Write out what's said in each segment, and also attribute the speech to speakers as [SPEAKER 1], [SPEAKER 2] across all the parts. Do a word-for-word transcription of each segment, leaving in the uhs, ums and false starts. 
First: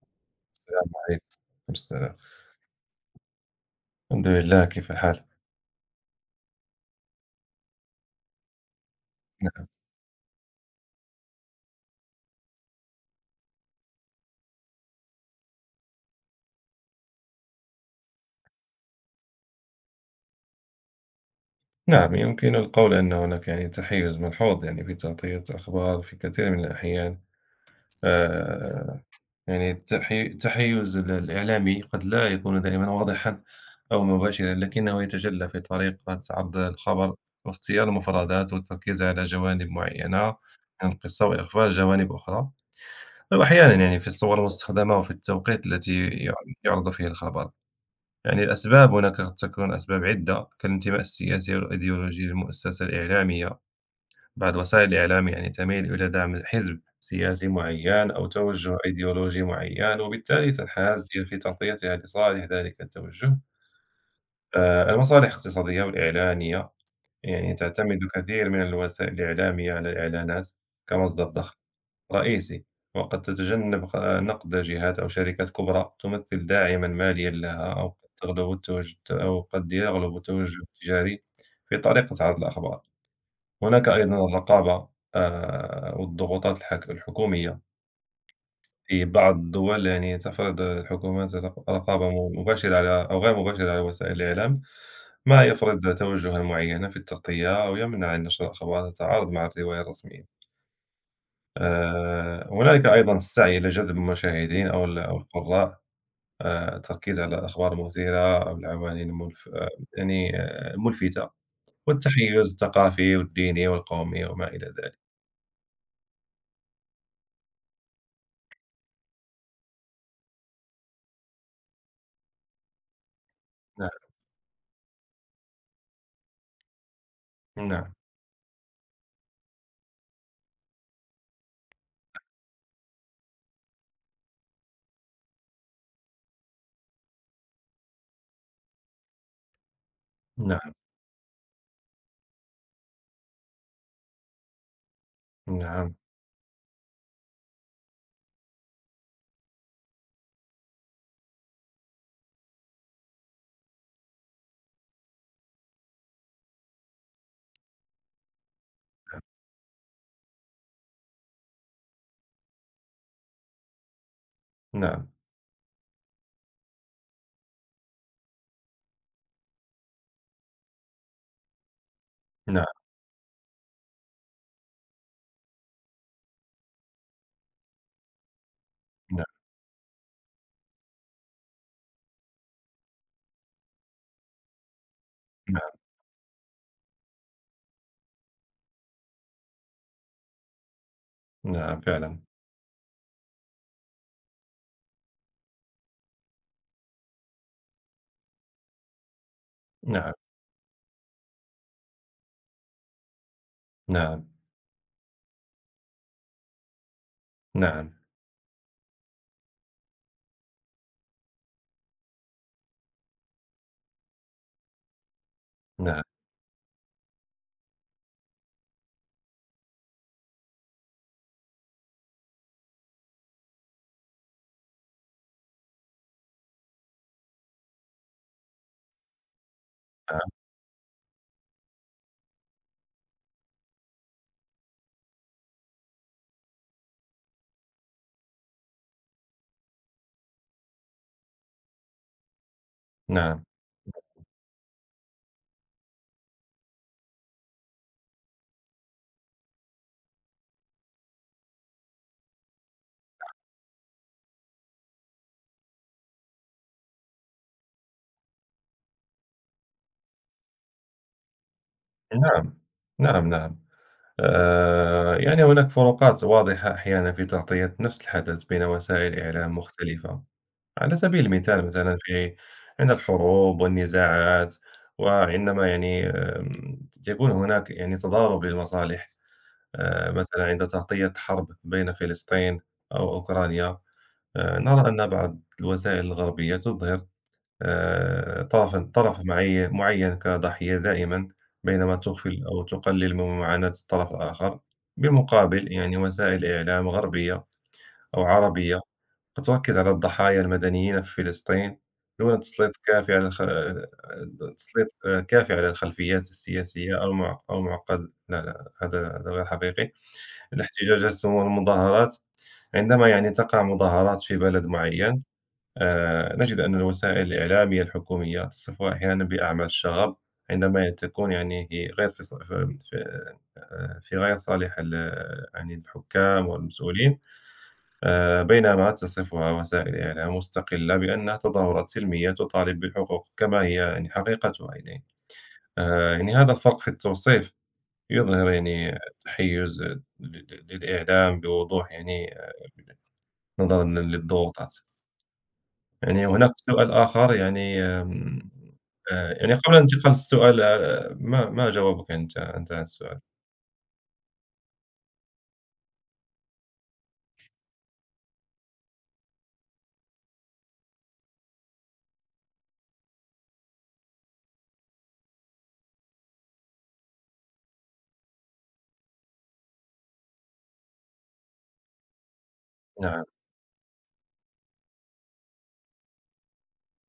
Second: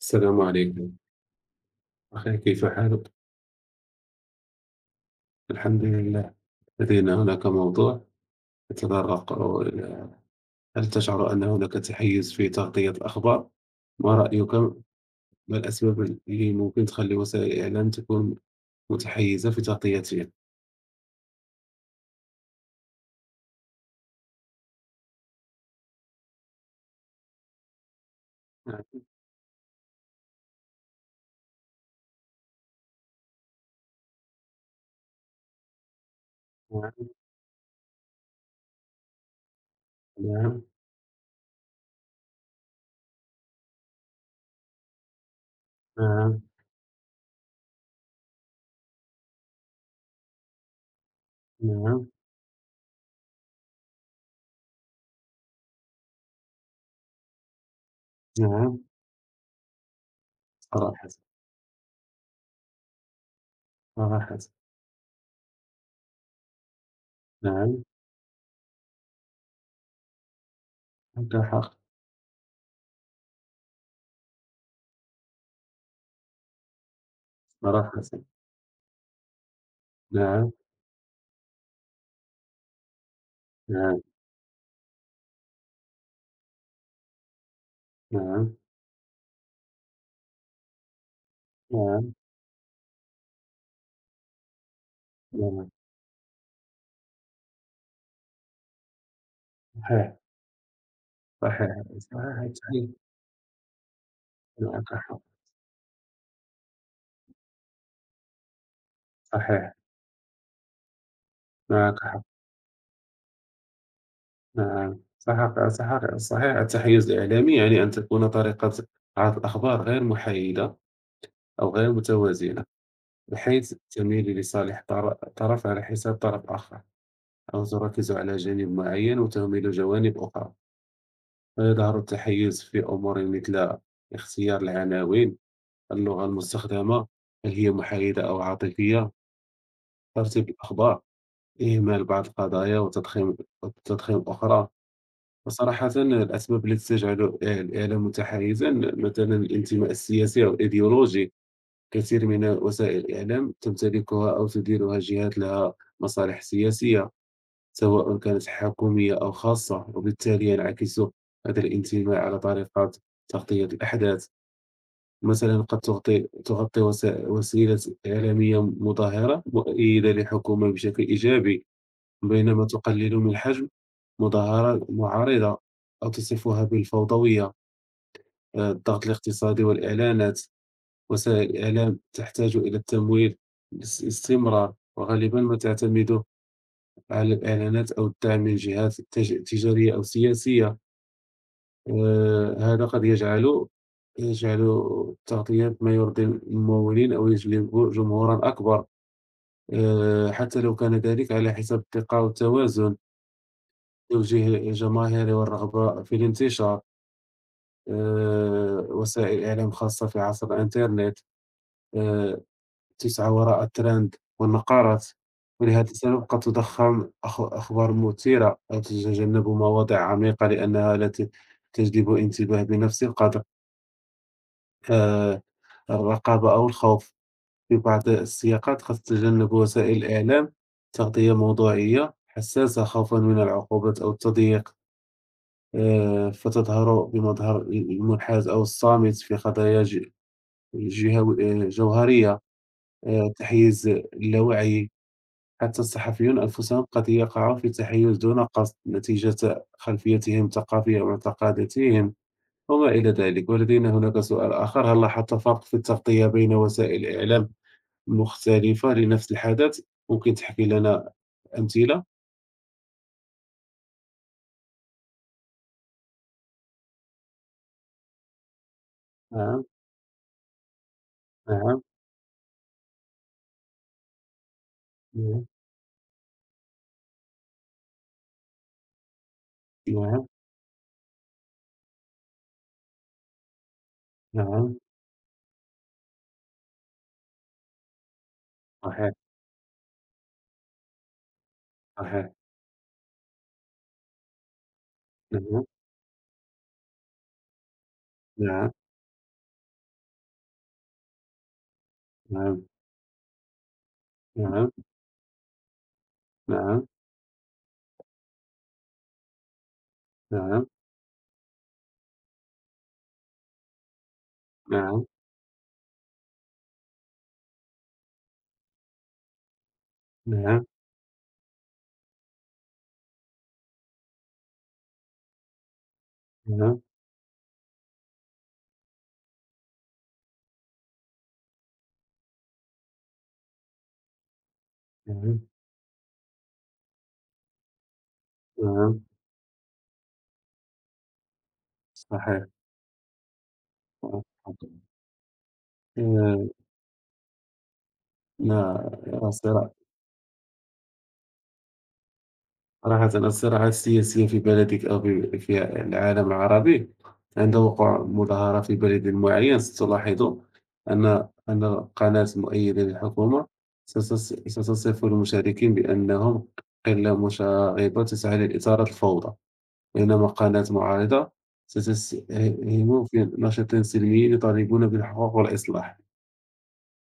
[SPEAKER 1] السلام
[SPEAKER 2] السلام
[SPEAKER 1] عليكم.
[SPEAKER 2] عليكم. عليكم السلام.
[SPEAKER 1] أخي، كيف حالك؟
[SPEAKER 2] الحمد لله، كيف الحال؟
[SPEAKER 1] الحمد لله. لدينا هناك موضوع يتطرق
[SPEAKER 2] نعم.
[SPEAKER 1] إلى، هل تشعر أن هناك تحيز في تغطية الأخبار؟ ما رأيك؟ ما الأسباب اللي ممكن تخلي وسائل الإعلام تكون متحيزة في تغطيتها؟
[SPEAKER 2] نعم، يمكن القول أن هناك يعني تحيُّز ملحوظ يعني في تغطية أخبار في كثير من الأحيان.
[SPEAKER 1] نعم.
[SPEAKER 2] آآ يعني التحي التحيُّز ال الإعلامي قد لا يكون دائمًا واضحًا أو مباشرًا، لكنه يتجلّى في طريقة عرض الخبر واختيار المفردات والتركيز على جوانب معينة
[SPEAKER 1] نعم.
[SPEAKER 2] من القصة وإخفاء جوانب أخرى، أو أحيانًا يعني في الصور المستخدمة وفي التوقيت التي يع
[SPEAKER 1] نعم.
[SPEAKER 2] يُعرض فيه الخبر. يعني الأسباب هناك قد تكون أسباب عدة كالانتماء السياسي
[SPEAKER 1] نعم.
[SPEAKER 2] والأيديولوجي للمؤسسة الإعلامية. بعض وسائل الإعلام يعني تميل إلى دعم الحزب سياسي معين أو توجه
[SPEAKER 1] نعم.
[SPEAKER 2] أيديولوجي معين وبالتالي تنحاز
[SPEAKER 1] صراحة،
[SPEAKER 2] هي في تغطيتها لصالح ذلك التوجه.
[SPEAKER 1] صراحة.
[SPEAKER 2] آه، المصالح الاقتصادية والإعلانية يعني
[SPEAKER 1] نعم.
[SPEAKER 2] تعتمد كثير من الوسائل الإعلامية على الإعلانات كمصدر
[SPEAKER 1] عندك
[SPEAKER 2] ضخم
[SPEAKER 1] حق.
[SPEAKER 2] رئيسي، وقد تتجنب ق نقد جهات أو شركات كبرى تمثل داعمًا ماليًا لها، أو
[SPEAKER 1] صراحة.
[SPEAKER 2] قد تغلب التوج أو قد يغلب
[SPEAKER 1] نعم.
[SPEAKER 2] التوجه التجاري في طريقة عرض الأخبار. هناك
[SPEAKER 1] نعم.
[SPEAKER 2] أيضًا الرقابة آآ والضغوطات الحك الحكومية،
[SPEAKER 1] نعم.
[SPEAKER 2] في بعض الدول يعني تفرض الحكومات رق رقابة
[SPEAKER 1] نعم.
[SPEAKER 2] م مباشرة على أو غير مباشرة على وسائل الإعلام، ما
[SPEAKER 1] نعم.
[SPEAKER 2] يفرض توجهًا معينًا في التغطية أو يمنع عن نشر أخبار تتعارض مع الرواية
[SPEAKER 1] صحيح،
[SPEAKER 2] الرسمية.
[SPEAKER 1] صحيح،
[SPEAKER 2] آآ
[SPEAKER 1] صحيح،
[SPEAKER 2] هنالك
[SPEAKER 1] صحيح.
[SPEAKER 2] أيضًا السعي إلى جذب المشاهدين أو
[SPEAKER 1] معك
[SPEAKER 2] ال أو
[SPEAKER 1] حق.
[SPEAKER 2] القُرّاء، آآ التركيز على الأخبار المثيرة أو العناوين الملف آآ
[SPEAKER 1] صحيح.
[SPEAKER 2] يعني آه، الملفتة،
[SPEAKER 1] معك حق.
[SPEAKER 2] والتحيُّز الثقافي والديني والقومي وما إلى ذلك.
[SPEAKER 1] نعم. صحق صحق صحيح. التحيز الإعلامي يعني أن تكون طريقة عرض الأخبار غير محايدة، أو غير متوازنة، بحيث
[SPEAKER 2] نعم،
[SPEAKER 1] تميل لصالح طر- طرف على حساب طرف آخر، أو
[SPEAKER 2] نعم،
[SPEAKER 1] تركز على جانب معين وتهمل جوانب أخرى، فيظهر التحيز في أمور مثل اختيار العناوين، اللغة المستخدمة، هل هي محايدة أو عاطفية، ترتيب
[SPEAKER 2] نعم،
[SPEAKER 1] الأخبار، إهمال بعض القضايا، وتضخيم وتضخيم أخرى. صراحة،
[SPEAKER 2] نعم،
[SPEAKER 1] الأسباب التي تجعل الإعلام متحيزا، مثلا الانتماء السياسي أو الإيديولوجي. كثير من وسائل الإعلام تمتلكها أو تديرها جهات لها مصالح سياسية، سواء كانت حكومية أو خاصة، وبالتالي ينعكس هذا الانتماء على طريقة تغطية الأحداث.
[SPEAKER 2] نعم،
[SPEAKER 1] مثلا قد تغطي تغطي وسا- وسيلة إعلامية مظاهرة مؤيدة لحكومة بشكل إيجابي، بينما
[SPEAKER 2] نعم،
[SPEAKER 1] تقلل من حجم مظاهرات معارضة، أو تصفها بالفوضوية. آآ، الضغط
[SPEAKER 2] نعم،
[SPEAKER 1] الاقتصادي والإعلانات، وسائل الإعلام تحتاج إلى التمويل باس استمرار، وغالبًا ما
[SPEAKER 2] نعم،
[SPEAKER 1] تعتمد على الإعلانات أو الدعم من جهات تج تجارية أو سياسية.
[SPEAKER 2] نعم، فعلًا.
[SPEAKER 1] آآ، هذا قد يجعل يجعل التغطية ما يرضي الممولين أو يجلب جمهورًا أكبر،
[SPEAKER 2] نعم،
[SPEAKER 1] آآ، حتى لو كان ذلك على حساب الثقة والتوازن.
[SPEAKER 2] نعم،
[SPEAKER 1] توجيه الجماهير والرغبة في الانتشار.
[SPEAKER 2] نعم،
[SPEAKER 1] آآ وسائل إعلام خاصة في عصر الإنترنت آآ تسعى وراء الترند والنقارات، ولهذا
[SPEAKER 2] نعم،
[SPEAKER 1] السبب قد تضخّم أخ أخبار مثيرة، أو تتجنب مواضيع عميقة لأنها لا ت تجلب انتباه بنفس القدر. آآ الرقابة أو الخوف، في بعض السياقات قد تتجنب وسائل
[SPEAKER 2] نعم،
[SPEAKER 1] الإعلام تغطية موضوعية حساسة خوفًا من العقوبات أو التضييق، آآ فتظهر بمظهر ال المنحاز أو الصامت في قضايا ج جهو آه، جوهرية. آه،
[SPEAKER 2] نعم،
[SPEAKER 1] تحيز اللاوعي، حتى الصحفيون أنفسهم قد يقعوا في تحيز دون قصد نتيجة خلفيتهم الثقافية ومعتقداتهم وما إلى ذلك. ولدينا هناك سؤال آخر، هل لاحظت فرق في التغطية بين وسائل الإعلام المختلفة لنفس الحدث؟ ممكن تحكي لنا أمثلة؟
[SPEAKER 2] نعم، نعم، نعم. آآ يعني هناك فروقات واضحة أحيانًا في تغطية نفس الحدث بين وسائل إعلام
[SPEAKER 1] نعم.
[SPEAKER 2] مختلفة. على سبيل المثال
[SPEAKER 1] نعم.
[SPEAKER 2] مثلًا في عندنا الحروب والنزاعات،
[SPEAKER 1] نعم.
[SPEAKER 2] وعندما يعني آمم، تكون هناك يعني تضارب للمصالح، آآ،
[SPEAKER 1] نعم.
[SPEAKER 2] مثلًا عند تغطية حرب بين فلسطين أو أوكرانيا، آآ،
[SPEAKER 1] نعم.
[SPEAKER 2] نرى أن بعض الوسائل الغربية تظهر آآ، طرفًا
[SPEAKER 1] صحيح.
[SPEAKER 2] طرف معي معين كضحية دائمًا، بينما
[SPEAKER 1] صحيح.
[SPEAKER 2] تغفل أو تقلل من معاناة الطرف الآخر،
[SPEAKER 1] نعم.
[SPEAKER 2] بالمقابل يعني وسائل إعلام غربية أو
[SPEAKER 1] نعم.
[SPEAKER 2] عربية قد تركز على الضحايا المدنيين في فلسطين دون
[SPEAKER 1] نعم.
[SPEAKER 2] تسليط كافي على الخ تسليط آه، كافي على الخلفيات
[SPEAKER 1] نعم.
[SPEAKER 2] السياسية أو مع أو معقد. لا، لا، هذا هذا غير حقيقي.
[SPEAKER 1] نعم.
[SPEAKER 2] الاحتجاجات والمظاهرات عندما يعني تقع مظاهرات في بلد
[SPEAKER 1] نعم.
[SPEAKER 2] معين، آآ، نجد أن الوسائل الإعلامية الحكومية تصفها أحيانًا بأعمال الشغب،
[SPEAKER 1] نعم.
[SPEAKER 2] عندما تكون يعني هي غير في ص في في غير صالح ال يعني الحكام
[SPEAKER 1] نعم.
[SPEAKER 2] والمسؤولين. آه، بينما تصفها وسائل إعلام مستقلة بأنها تظاهرات سلمية تطالب بالحقوق كما هي يعني حقيقتها يعني
[SPEAKER 1] نعم.
[SPEAKER 2] آه، يعني هذا الفرق في التوصيف يظهر يعني
[SPEAKER 1] نعم.
[SPEAKER 2] تحيز ل- ل- للإعلام بوضوح يعني
[SPEAKER 1] صحيح.
[SPEAKER 2] آه، نظرا
[SPEAKER 1] آه،
[SPEAKER 2] للضغوطات. يعني
[SPEAKER 1] آه،
[SPEAKER 2] هناك سؤال آخر يعني آم،
[SPEAKER 1] ما.
[SPEAKER 2] آه،
[SPEAKER 1] آه،
[SPEAKER 2] يعني
[SPEAKER 1] صراع
[SPEAKER 2] قبل أن ننتقل للسؤال آه، ما ما جوابك أنت أنت عن
[SPEAKER 1] صراحة،
[SPEAKER 2] السؤال.
[SPEAKER 1] الصراعات السياسية في بلدك أو في في العالم العربي، عند وقوع مظاهرة في بلد معين ستلاحظ أن أن القناة المؤيدة للحكومة ستس- ستصف المشاركين بأنهم قلة مشاغبة تسعى للإثارة الفوضى، بينما قناة معارضة ستسهم
[SPEAKER 2] نعم،
[SPEAKER 1] في نشاط سلمي يطالبون بالحقوق والإصلاح.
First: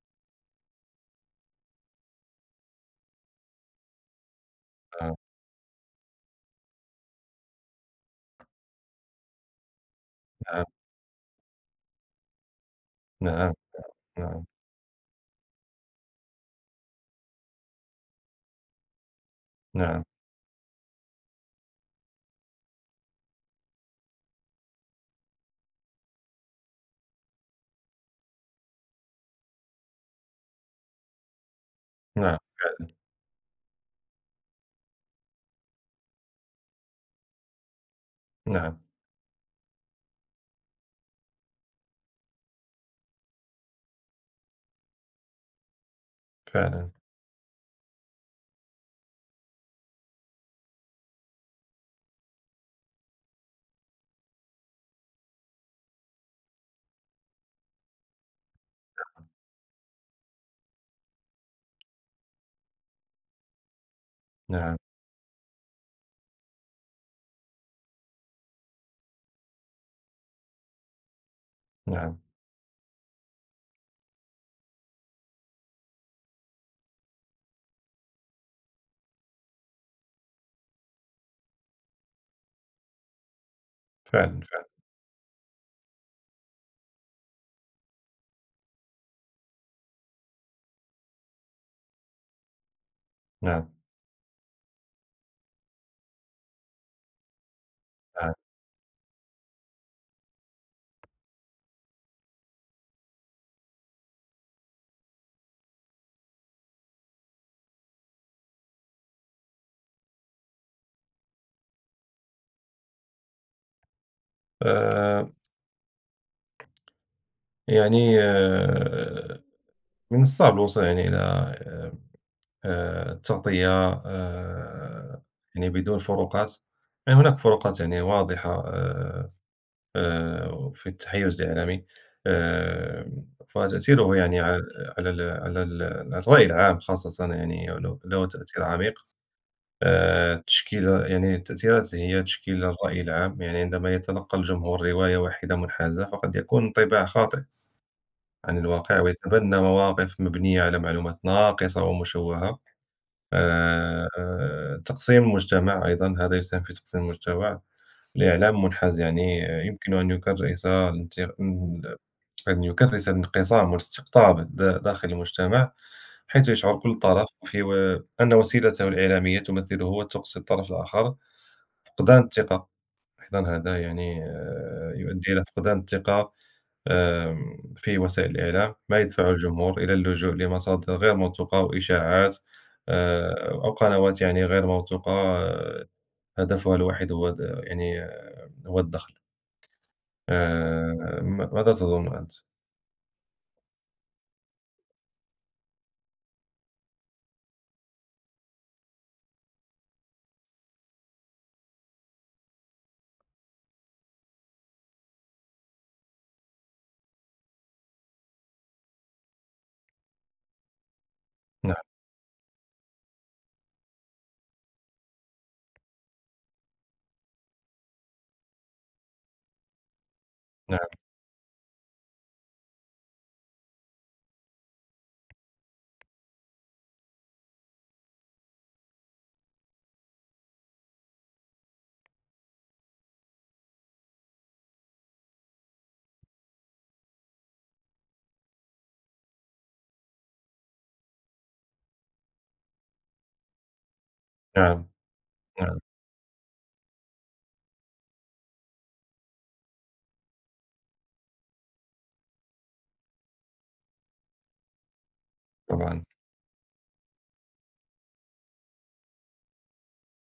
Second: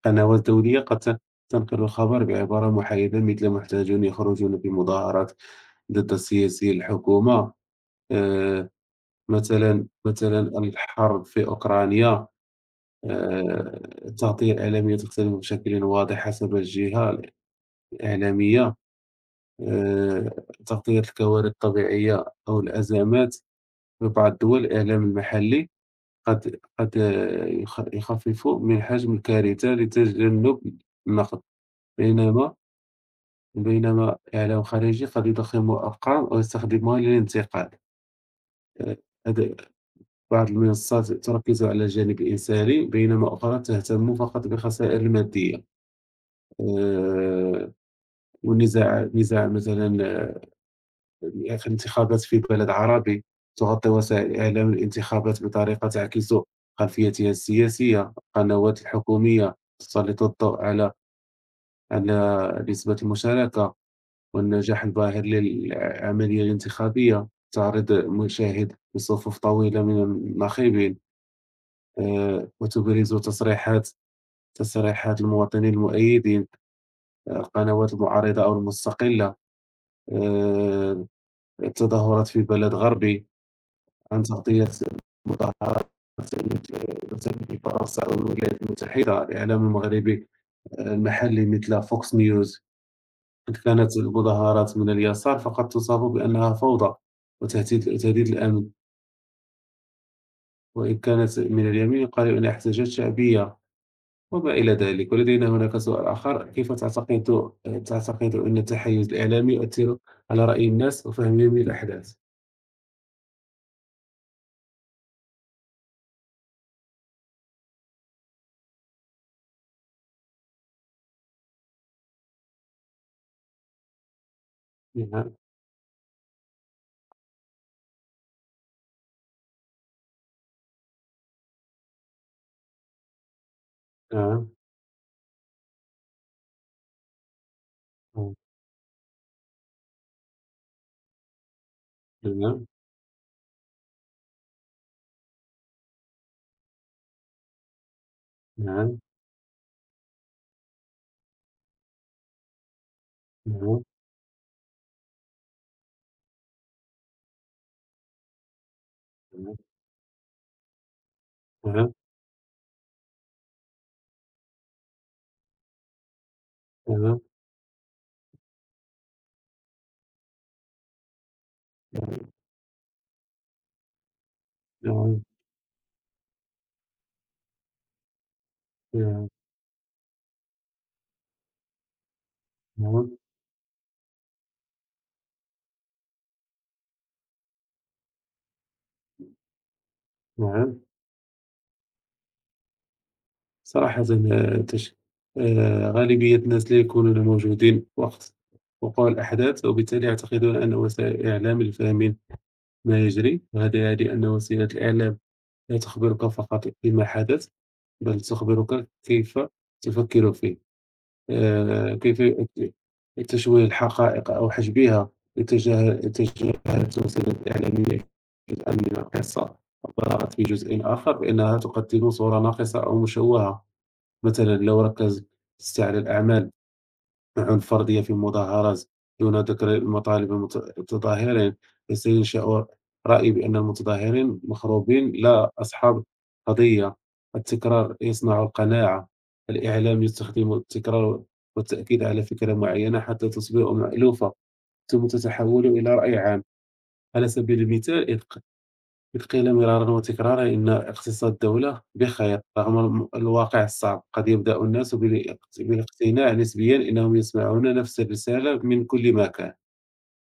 [SPEAKER 1] قنوات دولية قد تنقل الخبر بعبارة محايدة مثل محتاجون يخرجون
[SPEAKER 2] نعم،
[SPEAKER 1] بمظاهرات ضد سياسي الحكومة. آه، مثلا مثلا الحرب في أوكرانيا.
[SPEAKER 2] نعم،
[SPEAKER 1] آه،
[SPEAKER 2] نعم،
[SPEAKER 1] التغطية الإعلامية تختلف بشكل واضح حسب الجهة الإعلامية.
[SPEAKER 2] نعم،
[SPEAKER 1] آه، تغطية الكوارث الطبيعية أو الأزمات، في بعض الدول الإعلام المحلي قد قد آه، يخ- يخفف من حجم الكارثة لتجنب النقد،
[SPEAKER 2] نعم،
[SPEAKER 1] بينما بينما إعلام خارجي قد يضخم أرقام أو يستخدمها للانتقاد.
[SPEAKER 2] نعم،
[SPEAKER 1] آآ، هذا، بعض المنصات تركز على الجانب الإنساني، بينما أخرى تهتم فقط بالخسائر المادية.
[SPEAKER 2] فعلا، نعم، فعلا،
[SPEAKER 1] آآ، والنزاع نزاع مثلًا في الانتخابات في بلد عربي، تغطي وسائل الإعلام الانتخابات بطريقة تعكس خلفيتها السياسية. القنوات الحكومية تسلط الضوء على على نسبة المشاركة
[SPEAKER 2] نعم،
[SPEAKER 1] والنجاح الباهر للعملية الانتخابية، تعرض المشاهد لصفوف طويلة من الناخبين،
[SPEAKER 2] نعم،
[SPEAKER 1] آه، وتبرز تصريحات تصريحات المواطنين المؤيدين. آه، القنوات المعارضة أو المستقلة، آه، التظاهرات في بلد غربي، عن
[SPEAKER 2] فعلا،
[SPEAKER 1] تغطية
[SPEAKER 2] فعلا،
[SPEAKER 1] مظاهرات في فرنسا أو الولايات المتحدة، الإعلام المغربي المحلي مثل فوكس نيوز، إذ
[SPEAKER 2] نعم،
[SPEAKER 1] كانت المظاهرات من اليسار فقد تصف بأنها فوضى وتهديد وتهديد
[SPEAKER 2] نعم.
[SPEAKER 1] الأمن، وإن كانت من اليمين قالوا إنها احتجاجات شعبية، وما إلى ذلك. ولدينا هناك سؤال آخر، كيف تعتقد تعتقد أن التحيز الإعلامي يؤثر على رأي الناس وفهمهم للأحداث؟
[SPEAKER 2] آآ يعني آه، من الصعب الوصول يعني إلى آآ التغطية آآ
[SPEAKER 1] نعم.
[SPEAKER 2] يعني بدون فروقات، يعني هناك فروقات يعني واضحة آآ آآ في التحيُّز الإعلامي، آآ، فتأثيره يعني
[SPEAKER 1] نعم.
[SPEAKER 2] على على ال على ال على الرأي العام خاصةً يعني له له تأثير عميق. آآ، تشكيل يعني التأثيرات هي تشكيل
[SPEAKER 1] نعم.
[SPEAKER 2] الرأي العام، يعني عندما يتلقى الجمهور رواية واحدة منحازة فقد يكون انطباع خاطئ عن
[SPEAKER 1] نعم.
[SPEAKER 2] الواقع ويتبنى مواقف مبنية على معلومات ناقصة ومشوهة. آآ، تقسيم المجتمع أيضًا، هذا يساهم في تقسيم المجتمع. الإعلام منحاز يعني
[SPEAKER 1] نعم.
[SPEAKER 2] آه، يمكن أن يكرس الانت
[SPEAKER 1] نعم.
[SPEAKER 2] ال أن يكرس الانقسام والاستقطاب د داخل المجتمع، حيث يشعر كل
[SPEAKER 1] نعم.
[SPEAKER 2] طرف في و أن وسيلته الإعلامية تمثله وتقصي الطرف الآخر. فقدان الثقة، أيضًا هذا يعني آه،
[SPEAKER 1] نعم.
[SPEAKER 2] يؤدي إلى فقدان الثقة. آمم، في وسائل الإعلام، ما
[SPEAKER 1] نعم. نعم.
[SPEAKER 2] يدفع الجمهور إلى اللجوء لمصادر غير موثوقة وإشاعات،
[SPEAKER 1] نعم.
[SPEAKER 2] آآ، أو قنوات يعني غير موثوقة، آآ، هدفها الوحيد هو د يعني هو الدخل.
[SPEAKER 1] نعم.
[SPEAKER 2] آآ، م ماذا تظن أنت؟
[SPEAKER 1] صراحةً، آه، تش آآ غالبية الناس لا يكونون موجودين وقت وقوع الأحداث، وبالتالي يعتقدون أن وسائل الإعلام الفاهمين ما يجري، وهذا يعني أن وسيلة الإعلام لا تخبرك فقط بما حدث، بل تخبرك كيف تفكر فيه.
[SPEAKER 2] نعم،
[SPEAKER 1] آآ كيف ت تشويه الحقائق أو حجبها، يتجاهل يتجاهلت الوسائل الإعلامية جزءًا من القصة، وبالغت في
[SPEAKER 2] نعم،
[SPEAKER 1] جزء آخر بأنها تقدم صورة ناقصة أو مشوهة. مثلاً لو ركزت على الأعمال الفردية في مظاهرات دون ذكر المطالب المت- المتظاهرين، فسينشأ رأي بأن المتظاهرين مخروبين لا أصحاب قضية. التكرار يصنع القناعة، الإعلام يستخدم التكرار والتأكيد على فكرة معينة حتى تصبح مألوفة،
[SPEAKER 2] نعم،
[SPEAKER 1] ثم تتحول
[SPEAKER 2] نعم،
[SPEAKER 1] إلى رأي عام. على سبيل المثال، إذ ق- إذ قيل مرارا وتكرارا إن اقتصاد الدولة بخير رغم الم- الواقع الصعب، قد يبدأ الناس بالا-
[SPEAKER 2] طبعًا،
[SPEAKER 1] بالاقتناع نسبيا أنهم يسمعون نفس الرسالة من كل مكان.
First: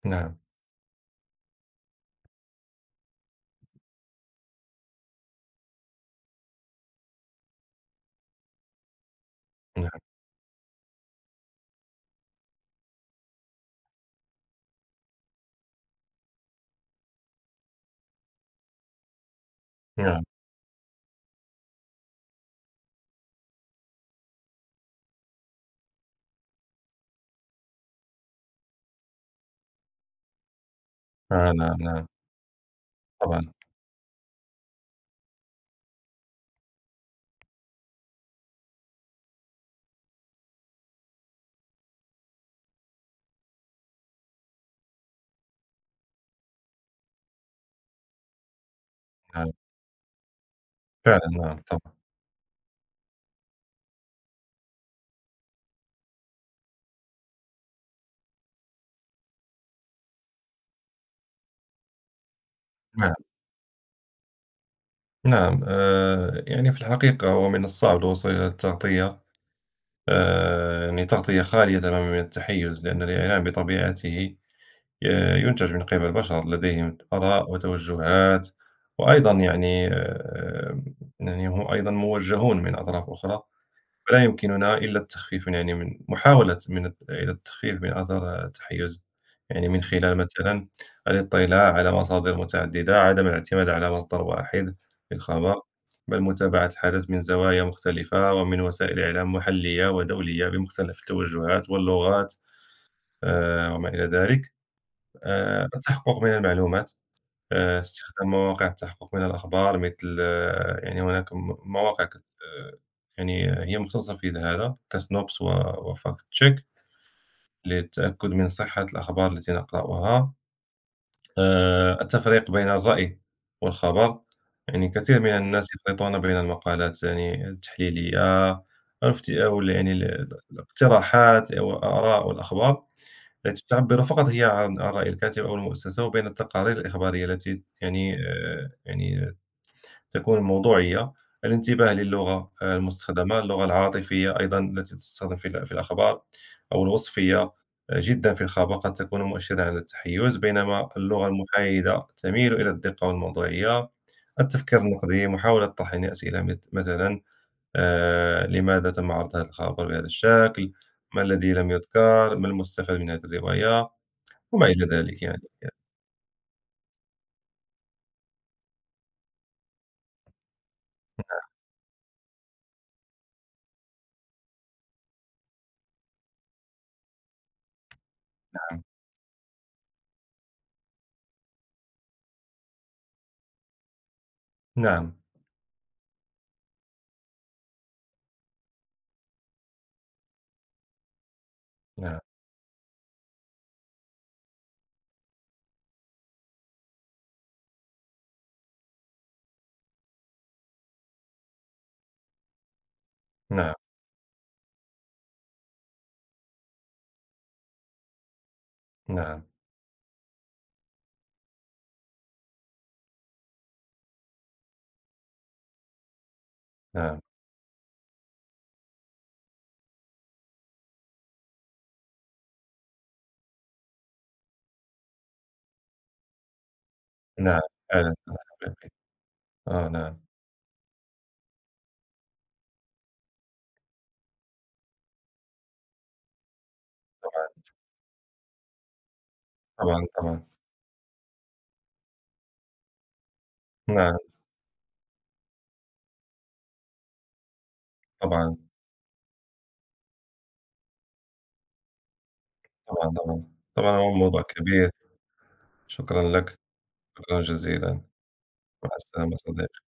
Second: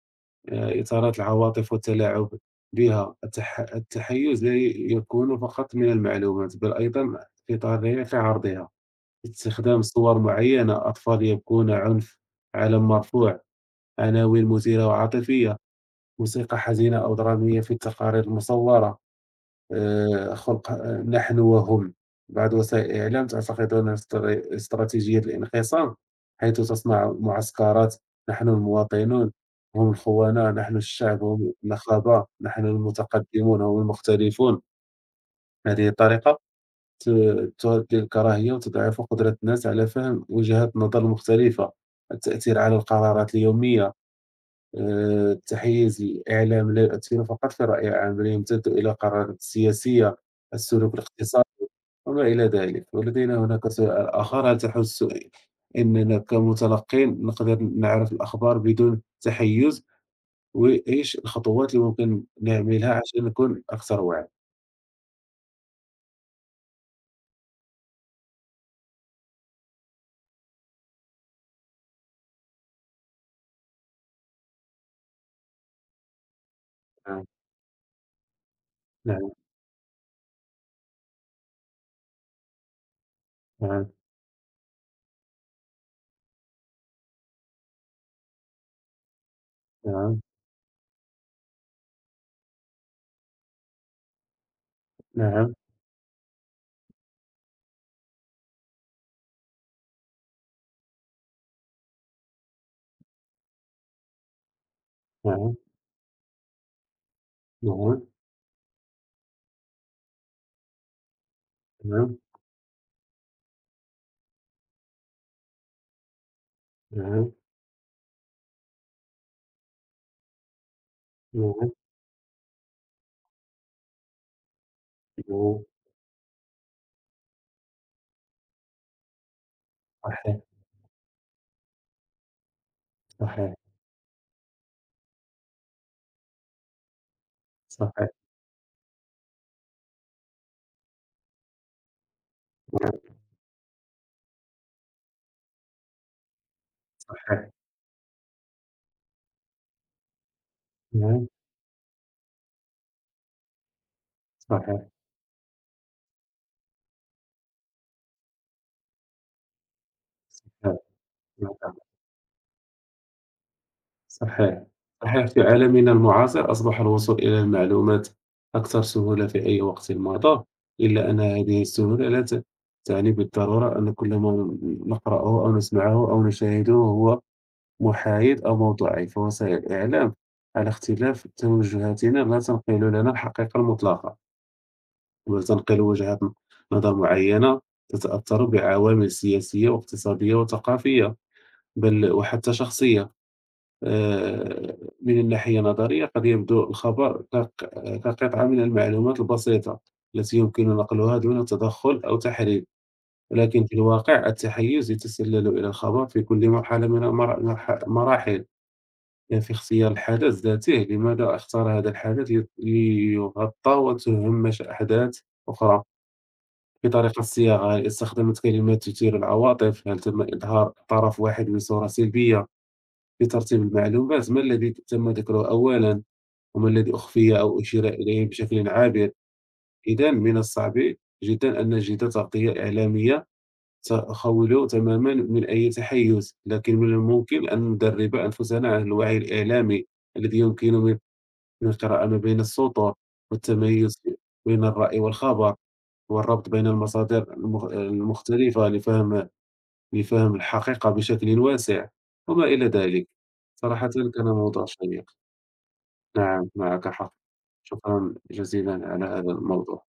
[SPEAKER 2] نعم،
[SPEAKER 1] آه، إثارة العواطف والتلاعب بها، التح... التحيز لا ي- يكون فقط من المعلومات بل أيضا في طريقة عرضها، استخدام
[SPEAKER 2] نعم،
[SPEAKER 1] صور معينة، أطفال يبكون، عنف، علم مرفوع، عناوين مثيرة وعاطفية، موسيقى حزينة أو درامية في التقارير المصورة.
[SPEAKER 2] نعم،
[SPEAKER 1] آآ خلق آه، نحن وهم. بعض وسائل الإعلام تعتقدون استر استراتيجية الانقسام، حيث تصنع معسكرات: "نحن المواطنون، هم الخونة، نحن الشعب،
[SPEAKER 2] آه،
[SPEAKER 1] هم
[SPEAKER 2] نعم، نعم،
[SPEAKER 1] النخبة، نحن
[SPEAKER 2] طبعًا،
[SPEAKER 1] المتقدمون، هم المختلفون." هذه الطريقة ت تؤدي للكراهية وتضعف قدرة الناس على فهم وجهات نظر مختلفة، التأثير على القرارات اليومية. آآ تحيز الإعلام لا يؤثر فقط في رأي العام، بل يمتد إلى قرارات
[SPEAKER 2] نعم،
[SPEAKER 1] السياسية، السلوك
[SPEAKER 2] فعلًا،
[SPEAKER 1] الاقتصادي،
[SPEAKER 2] نعم، طبعًا،
[SPEAKER 1] وما إلى ذلك. ولدينا هناك سؤال آخر، هل تحس إننا كمتلقين نقدر نعرف الأخبار بدون تحيز، وإيش الخطوات اللي ممكن نعملها
[SPEAKER 2] نعم،
[SPEAKER 1] عشان نكون أكثر وعي؟
[SPEAKER 2] نعم، آآ، يعني في الحقيقة هو من الصعب الوصول إلى التغطية، آآ يعني تغطية خالية تمامًا من التحيُّز، لأن الإعلام بطبيعته ي يُنتج من قِبَل بشر لديهم
[SPEAKER 1] نعم.
[SPEAKER 2] آراء وتوجُّهات، وأيضًا
[SPEAKER 1] نعم.
[SPEAKER 2] يعني آمم، يعني هم أيضًا موجّهون من أطراف أخرى،
[SPEAKER 1] نعم.
[SPEAKER 2] ولا يمكننا إلا التخفيف من يعني من محاولة من الت إلى التخفيف من آثار التحيُّز، يعني من خلال
[SPEAKER 1] نعم.
[SPEAKER 2] مثلًا الاطلاع على مصادر متعددة، عدم الاعتماد على مصدر واحد للخبر،
[SPEAKER 1] نعم.
[SPEAKER 2] بل متابعة الحدث من زوايا مختلفة ومن وسائل إعلام محلية ودولية بمختلف التوجهات واللغات آآ وما إلى ذلك،
[SPEAKER 1] نعم.
[SPEAKER 2] آآ التحقُّق من المعلومات. آآ
[SPEAKER 1] نعم.
[SPEAKER 2] استخدام مواقع التحقق من الأخبار مثل آه، يعني هناك م مواقع كت
[SPEAKER 1] نعم.
[SPEAKER 2] آه، يعني هي مختصة في هذا كSNOPS و وFactCheck
[SPEAKER 1] نعم.
[SPEAKER 2] للتأكد من صحة الأخبار التي نقرأها.
[SPEAKER 1] نعم.
[SPEAKER 2] آآ التفريق بين الرأي والخبر، يعني كثير من
[SPEAKER 1] نعم.
[SPEAKER 2] الناس يخلطون بين المقالات يعني التحليلية، عرفتِ أو ال يعني ال
[SPEAKER 1] صحيح.
[SPEAKER 2] الاقتراحات أو الآراء والأخبار
[SPEAKER 1] صحيح.
[SPEAKER 2] التي تعبر فقط هي عن عن رأي الكاتب أو المؤسسة، وبين التقارير الإخبارية التي
[SPEAKER 1] صحيح.
[SPEAKER 2] يعني آآ يعني تكون موضوعية. الانتباه للغة آآ
[SPEAKER 1] نعم.
[SPEAKER 2] المستخدمة، اللغة العاطفية أيضًا التي تستخدم في ال في الأخبار أو الوصفية
[SPEAKER 1] صحيح.
[SPEAKER 2] آه، جدًا في الخبر قد تكون مؤشرًا على التحيُّز، بينما اللغة
[SPEAKER 1] نعم.
[SPEAKER 2] المحايدة تميل إلى الدقة والموضوعية. التفكير
[SPEAKER 1] صحيح.
[SPEAKER 2] النقدي، محاولة طرح يعني أسئلة مت مثلًا آآ لماذا تم عرض هذا الخبر بهذا الشكل؟
[SPEAKER 1] صحيح.
[SPEAKER 2] ما الذي لم
[SPEAKER 1] نعم.
[SPEAKER 2] يُذكر؟ ما المستفاد من هذه الرواية؟
[SPEAKER 1] صحيح.
[SPEAKER 2] وما إلى ذلك
[SPEAKER 1] صحيح،
[SPEAKER 2] يعني،
[SPEAKER 1] في عالمنا المعاصر أصبح الوصول إلى المعلومات أكثر سهولة في أي وقت مضى، إلا أن هذه السهولة لا ت تعني بالضرورة أن كل ما نقرأه أو نسمعه أو نشاهده هو محايد أو موضوعي، فوسائل الإعلام على اختلاف توجهاتنا لا تنقل لنا الحقيقة المطلقة،
[SPEAKER 2] نعم،
[SPEAKER 1] بل تنقل وجهة نظر معينة تتأثر بعوامل سياسية واقتصادية وثقافية، بل
[SPEAKER 2] نعم،
[SPEAKER 1] وحتى شخصية. آه، من الناحية النظرية قد يبدو الخبر كق- كقطعة من المعلومات البسيطة التي يمكن نقلها دون تدخل أو تحريف، ولكن
[SPEAKER 2] نعم،
[SPEAKER 1] في الواقع التحيز يتسلل إلى الخبر في كل مرحلة من المر- مرح- مراحل،
[SPEAKER 2] نعم،
[SPEAKER 1] يعني
[SPEAKER 2] نعم،
[SPEAKER 1] في اختيار الحدث ذاته، لماذا اختار هذا الحدث لي- ليغطى وتهمش أحداث أخرى، في طريقة
[SPEAKER 2] نعم،
[SPEAKER 1] الصياغة، هل استخدمت كلمات تثير العواطف، هل تم إظهار طرف واحد بصورة سلبية، في ترتيب المعلومات، ما الذي تم ذكره أولا وما الذي أُخفي أو
[SPEAKER 2] نعم،
[SPEAKER 1] أُشير
[SPEAKER 2] فعلًا،
[SPEAKER 1] إليه بشكل
[SPEAKER 2] فعلًا حقيقي.
[SPEAKER 1] عابر.
[SPEAKER 2] آه،
[SPEAKER 1] إذًا
[SPEAKER 2] نعم،
[SPEAKER 1] من الصعب جدًا أن نجد تغطية إعلامية تخوّل تمامًا من أي تحيُّز، لكن من الممكن أن
[SPEAKER 2] طبعًا،
[SPEAKER 1] ندرّب أنفسنا على الوعي الإعلامي
[SPEAKER 2] طبعًا،
[SPEAKER 1] الذي
[SPEAKER 2] طبعًا،
[SPEAKER 1] يمكن من من القراءة ما بين السطور، والتميُّز
[SPEAKER 2] نعم،
[SPEAKER 1] بين الرأي والخبر، والربط بين المصادر المخ
[SPEAKER 2] طبعًا،
[SPEAKER 1] المختلفة لفهم لفهم الحقيقة بشكل واسع، وما إلى ذلك.
[SPEAKER 2] طبعًا، طبعًا،
[SPEAKER 1] صراحةً،
[SPEAKER 2] طبعًا هو
[SPEAKER 1] كان
[SPEAKER 2] موضوع
[SPEAKER 1] موضوع
[SPEAKER 2] كبير،
[SPEAKER 1] شيق.
[SPEAKER 2] شكرًا
[SPEAKER 1] نعم،
[SPEAKER 2] لك،
[SPEAKER 1] معك حق.
[SPEAKER 2] شكرًا جزيلًا،
[SPEAKER 1] شكرًا جزيلًا
[SPEAKER 2] مع
[SPEAKER 1] على هذا
[SPEAKER 2] السلامة
[SPEAKER 1] الموضوع.
[SPEAKER 2] صديقي.